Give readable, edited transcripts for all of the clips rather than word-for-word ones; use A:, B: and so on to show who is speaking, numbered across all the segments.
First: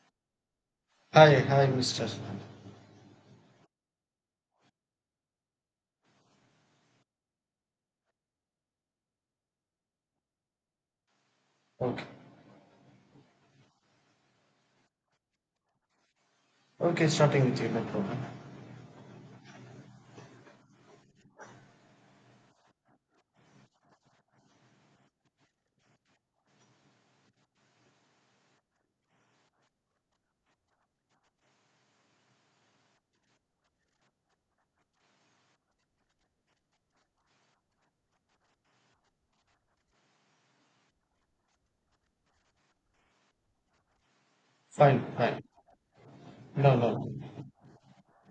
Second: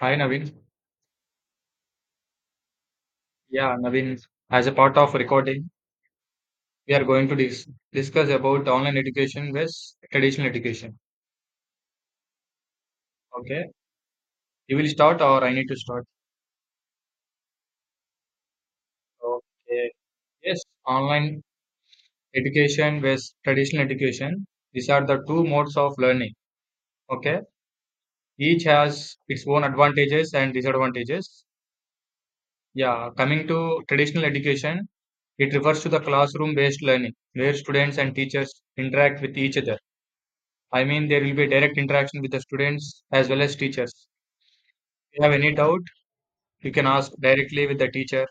A: Hi Naveen.
B: Hi, hi, Mr. Fan.
A: Yeah, Naveen, as a part of recording, we are going to discuss about online education versus traditional education.
B: Okay,
A: Okay. You will start or I need to start?
B: okay, starting with you, no problem.
A: Okay. Yes, online education versus traditional education. These are the two modes of learning. Okay. Each has its own advantages and disadvantages. Yeah, coming to traditional education, it refers to the classroom-based learning where students and teachers interact with each other. I mean, there will be direct interaction with the students as well as teachers.
B: Fine,
A: If you have
B: fine.
A: any doubt, you
B: No,
A: can
B: no.
A: ask directly with the teacher,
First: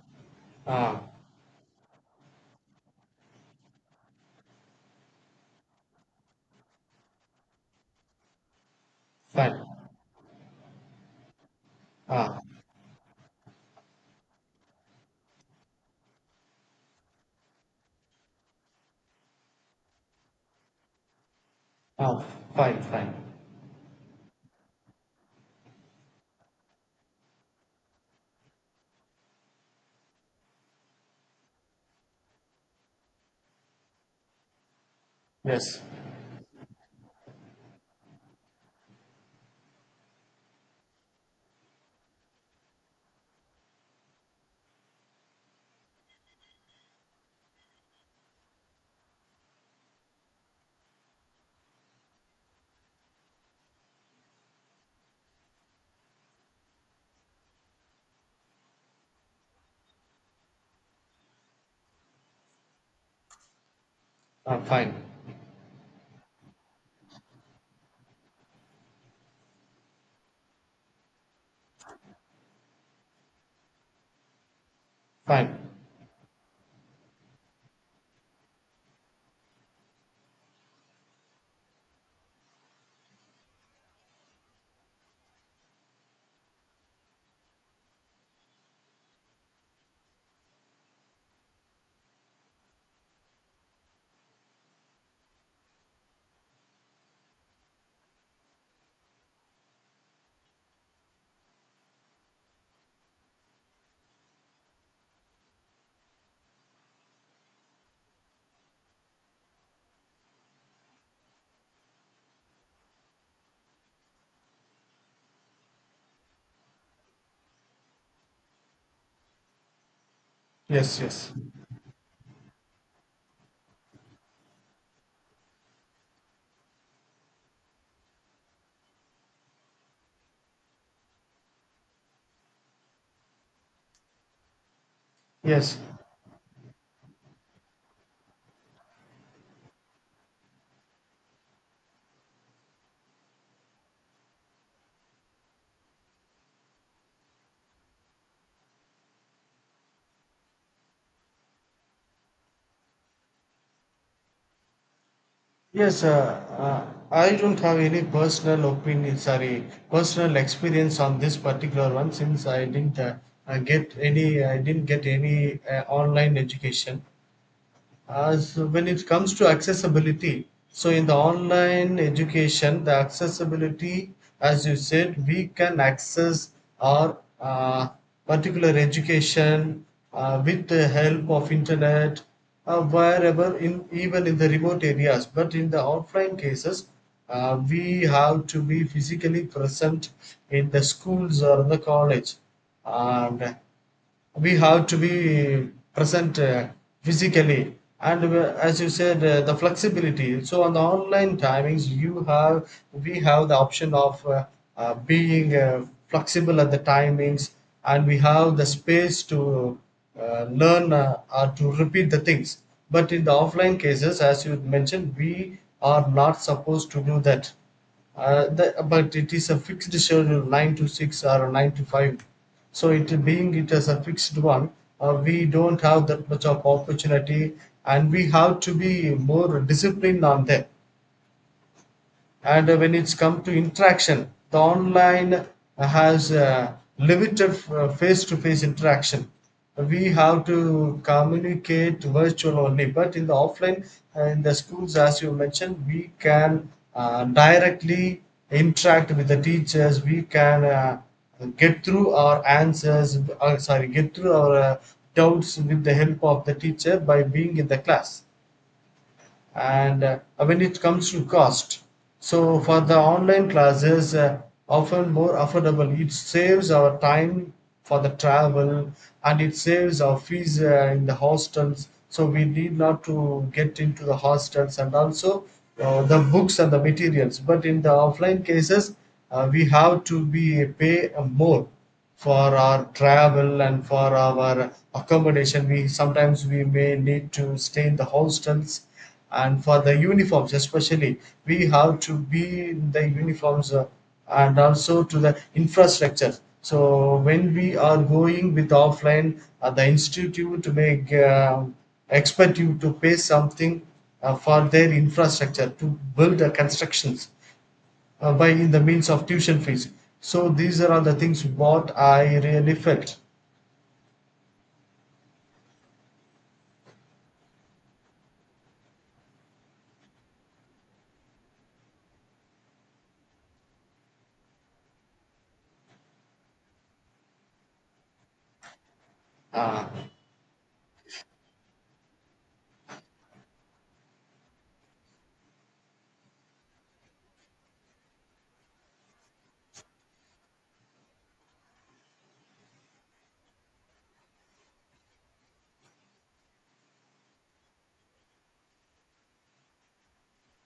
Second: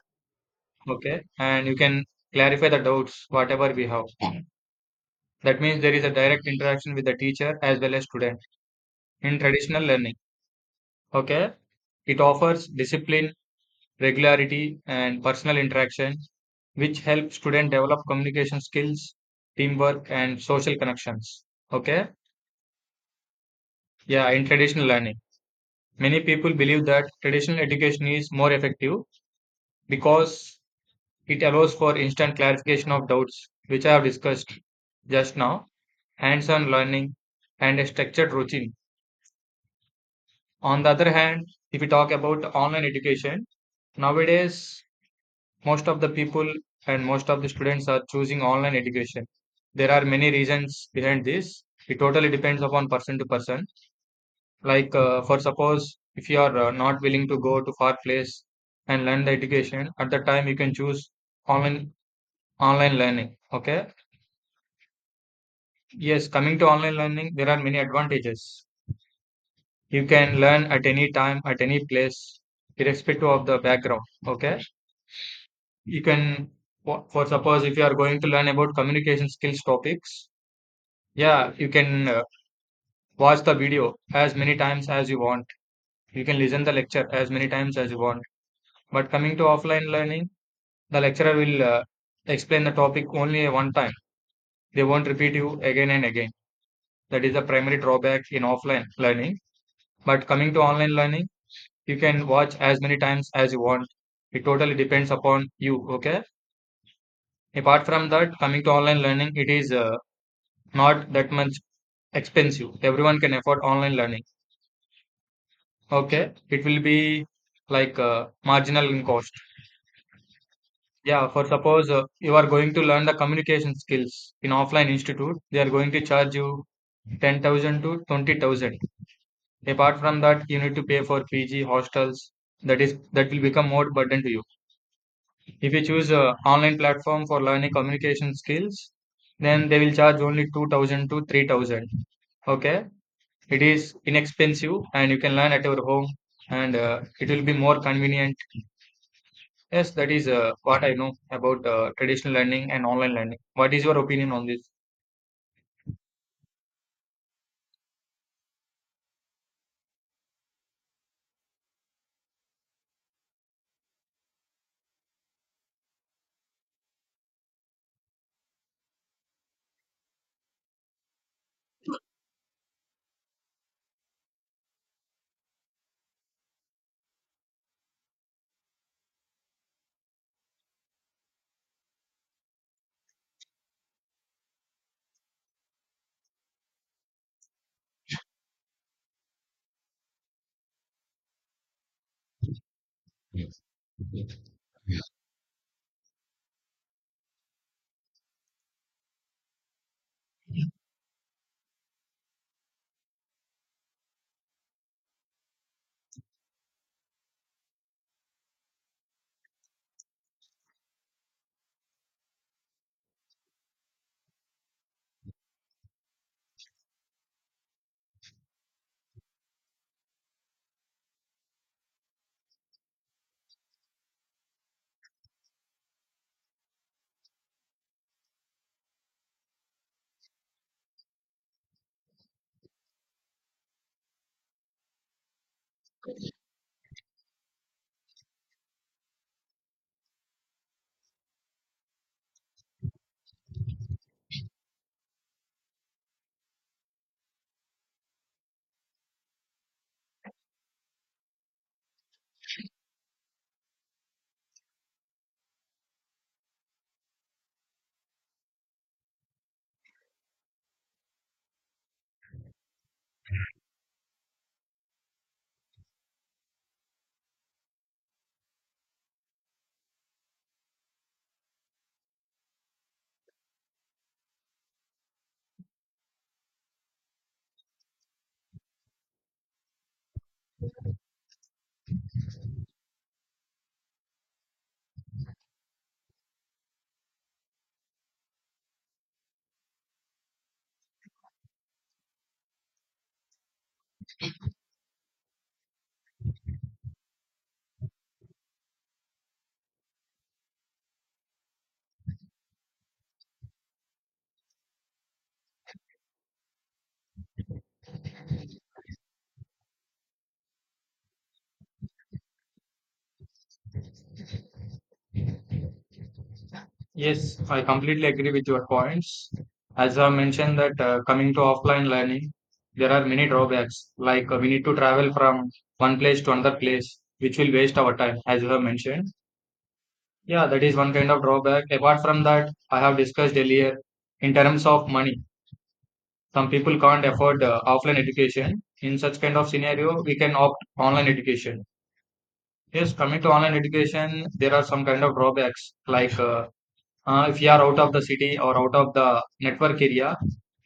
B: Ah,
A: okay? And you can clarify the doubts, whatever we have. That means there is a direct interaction with the teacher as well as student in
B: fine.
A: traditional learning, okay? It
B: Ah,
A: offers discipline, regularity, and personal interaction, which help student develop communication skills, teamwork, and social connections, okay?
B: ah, fine, fine.
A: Yeah, in traditional learning. Many people believe that traditional education is more effective because it allows for instant clarification of doubts, which I have discussed just now,
B: Yes.
A: hands on learning, and a structured routine. On the other hand, if we talk about online education, nowadays most of the people and most of the students are choosing online education. There are many reasons behind this. It totally depends upon person to person. Like, for suppose if you are not willing to go to far place and learn the education, at that time you can choose online online learning. Okay.
B: Fine,
A: Yes, coming to online learning, there are many advantages. You can learn at any time, at any place, irrespective of the background. Okay.
B: fine.
A: You can, for suppose, if you are going to learn about communication skills topics, yeah, you can watch the video as many times as you want. You can listen the lecture as many times as you want. But coming to offline learning, the lecturer will explain the topic only one time. They won't repeat you again and again. That is the primary drawback in offline learning. But coming to online learning, you can watch as many times as you want. It totally depends upon you, okay? Apart from that, coming to online learning, it is not that much expensive. Everyone can afford online learning, okay? It will be like marginal in cost.
B: Yes,
A: Yeah,
B: yes,
A: for suppose, you are going to learn the communication skills in offline institute, they are going to charge you 10,000 to 20,000. Apart from that, you need to pay for pg hostels. That will become more burden to you. If
B: yes,
A: you choose a online platform for learning communication skills, then they will charge only 2000 to 3000. Okay. It is inexpensive and you can learn at your home, and it will be more convenient. Yes, that is what I know about traditional learning and online learning. What is your opinion on this?
B: yes. Uh, I don't have any personal opinion. Sorry, personal experience on this particular one since I didn't get any. I didn't get any online education. As when it comes to accessibility, so in the online education, the accessibility, as you said, we can access our particular education with the help of internet, wherever, in even in the remote areas. But in the offline cases, we have to be physically present in the schools or the college, and we have to be present physically. And as you said, the flexibility, so on the online timings, you have, we have the option of being flexible at the timings, and we have the space to learn, or to repeat the things. But in the offline cases, as you mentioned, we are not supposed to do that. But it is a fixed schedule, 9 to 6 or 9 to 5. So, it is a fixed one, we don't have that much of opportunity, and we have to be more disciplined on them. And when it's come to interaction, the online has limited face to face interaction. We have to communicate virtual only, but in the offline, in the schools, as you mentioned, we can directly interact with the teachers. We can get through our answers, sorry, get through our doubts with the help of the teacher by being in the class. And when it comes to cost, so for the online classes, often more affordable, it saves our time for the travel, and it saves our fees in the hostels, so we need not to get into the hostels, and also the books and the materials. But in the offline cases, we have to be pay more for our travel and for our accommodation. We sometimes we may need to stay in the hostels, and for the uniforms especially, we have to be in the uniforms, and also to the infrastructure. So when we are going with offline, the institute may uh, expect you to pay something for their infrastructure to build the constructions, by in the means of tuition fees. So these are all the things what I really felt.
A: Yes, I completely agree with your points. As I mentioned that coming to offline learning, there are many drawbacks. Like we need to travel from one place to another place, which will waste our time, as you have mentioned.
B: Ah,
A: Yeah, that is one kind of drawback. Apart from that, I have discussed earlier in terms of money. Some people can't afford offline education. In such kind of scenario, we can opt online education. Yes, coming to online education, there are some kind of drawbacks. Like if you are out of the city or out of the network area,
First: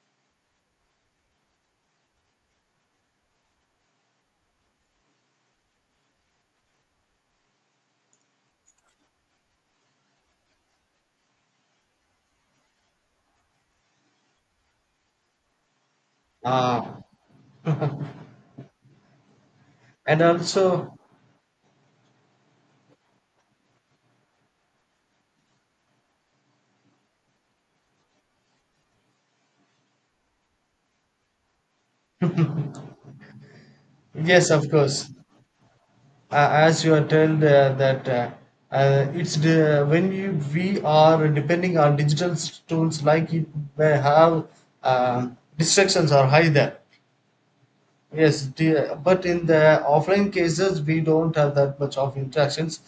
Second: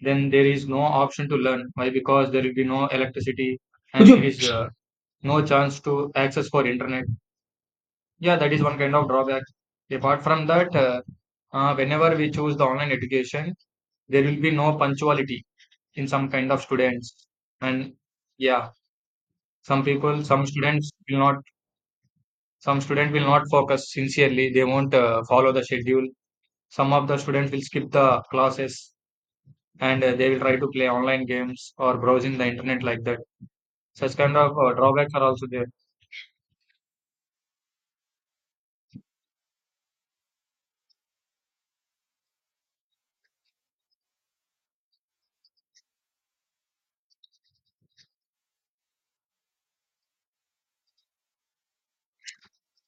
A: then there is no option to learn. Why? Because there will be no electricity. Could and there you is no chance to access for internet. Yeah, that is one kind of drawback. Apart from that, whenever we choose the online education, there will be no punctuality in some kind of
B: uh,
A: students. And yeah, some
B: and
A: people, some students
B: also,
A: will not, some student will not focus sincerely. They won't follow the schedule. Some of the students will skip the classes and they will try to play online games or browsing the internet like that. Such kind
B: yes,
A: of
B: of course,
A: drawbacks are also there.
B: as you are told, that it's the, when you, we are depending on digital tools, like it may have, uh, distractions are high there. Yes, dear. But in the offline cases, we don't have that much of interactions.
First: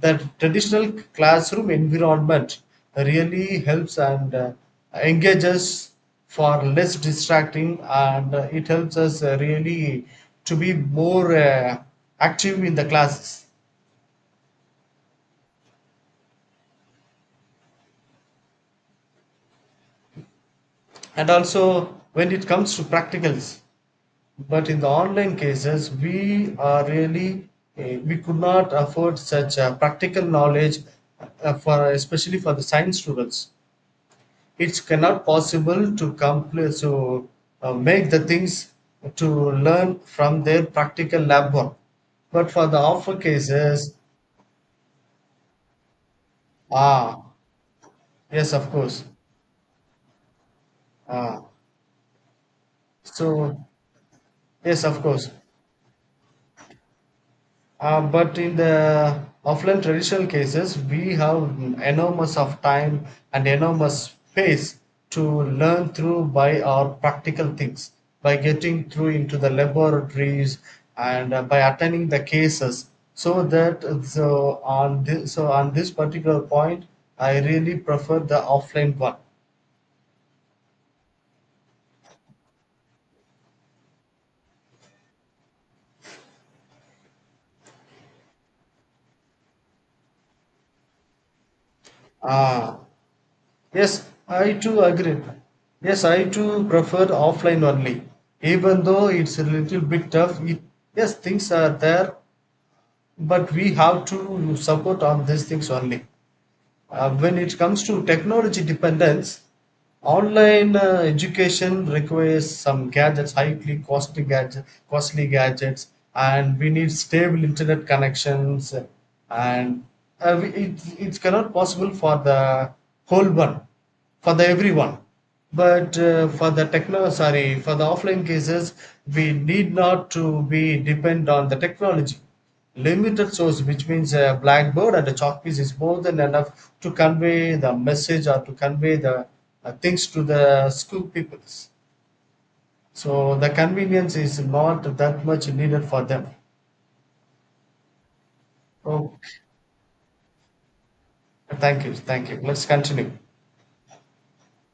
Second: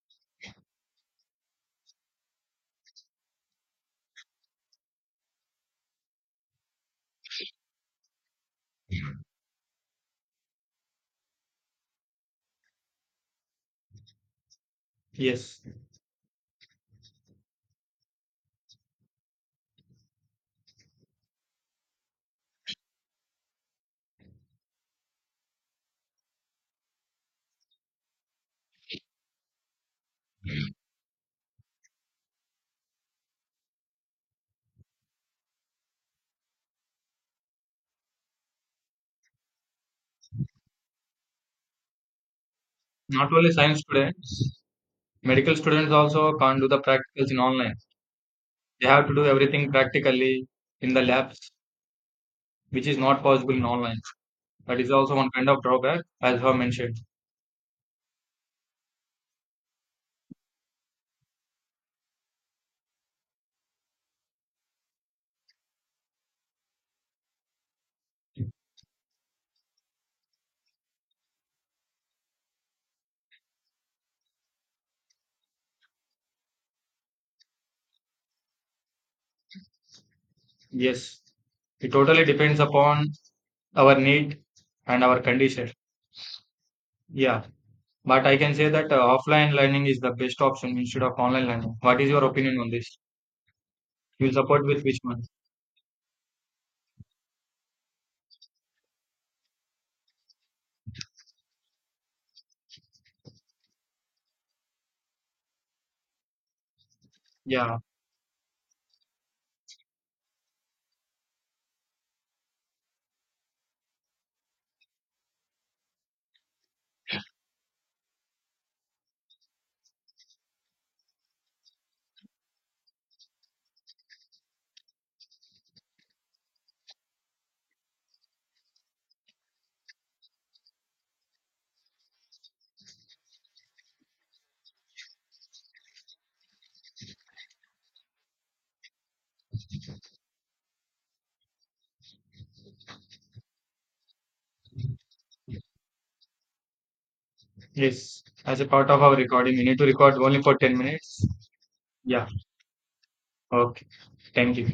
B: That traditional classroom environment really helps and engages for less distracting, and it helps us really to be more active in the classes.
A: Yes.
B: And also, when it comes to practicals, but in the online cases, we are really, we could not afford such practical knowledge for, especially for the science students. It's cannot possible to complete to make the things to learn from their practical lab work. But for the offer
A: Not only science
B: cases,
A: students, medical students also can't do the practicals
B: ah,
A: in online.
B: yes, of
A: They
B: course.
A: have to do everything practically in the
B: Ah,
A: labs, which is not possible
B: so
A: in online. That
B: yes,
A: is
B: of
A: also
B: course.
A: one kind of drawback, as I mentioned.
B: But in the offline traditional cases, we have enormous of time and enormous space to learn through by our practical things, by getting through into the laboratories, and by attending the cases. So that, so on this, so on this particular point, I really prefer the offline one.
A: Yes, it totally depends upon our need and our condition. Yeah, but I can say that offline learning is the best option instead of online learning. What is your opinion on
B: Ah,
A: this?
B: Yes,
A: You will
B: I
A: support
B: too
A: with which
B: agree.
A: one?
B: Yes, I too prefer offline only. Even though it's a little bit tough, it, yes, things are there, but we have to support on these things only. When it
A: Yeah,
B: comes to technology dependence, online education requires some gadgets, highly costly gadgets, and we need stable internet connections, and it, it cannot possible for the whole one, for the everyone. But for the techno, sorry, for the offline cases, we need not to be depend on the technology. Limited source, which means a blackboard and a chalk piece, is more than enough to convey the message or to convey the things to the school pupils. So the convenience is not that much needed for them.
A: yes. As a part of our
B: Okay.
A: recording, we need to record only for 10 minutes.
B: Thank you.
A: Yeah,
B: Thank you. Let's continue.
A: okay. Thank you.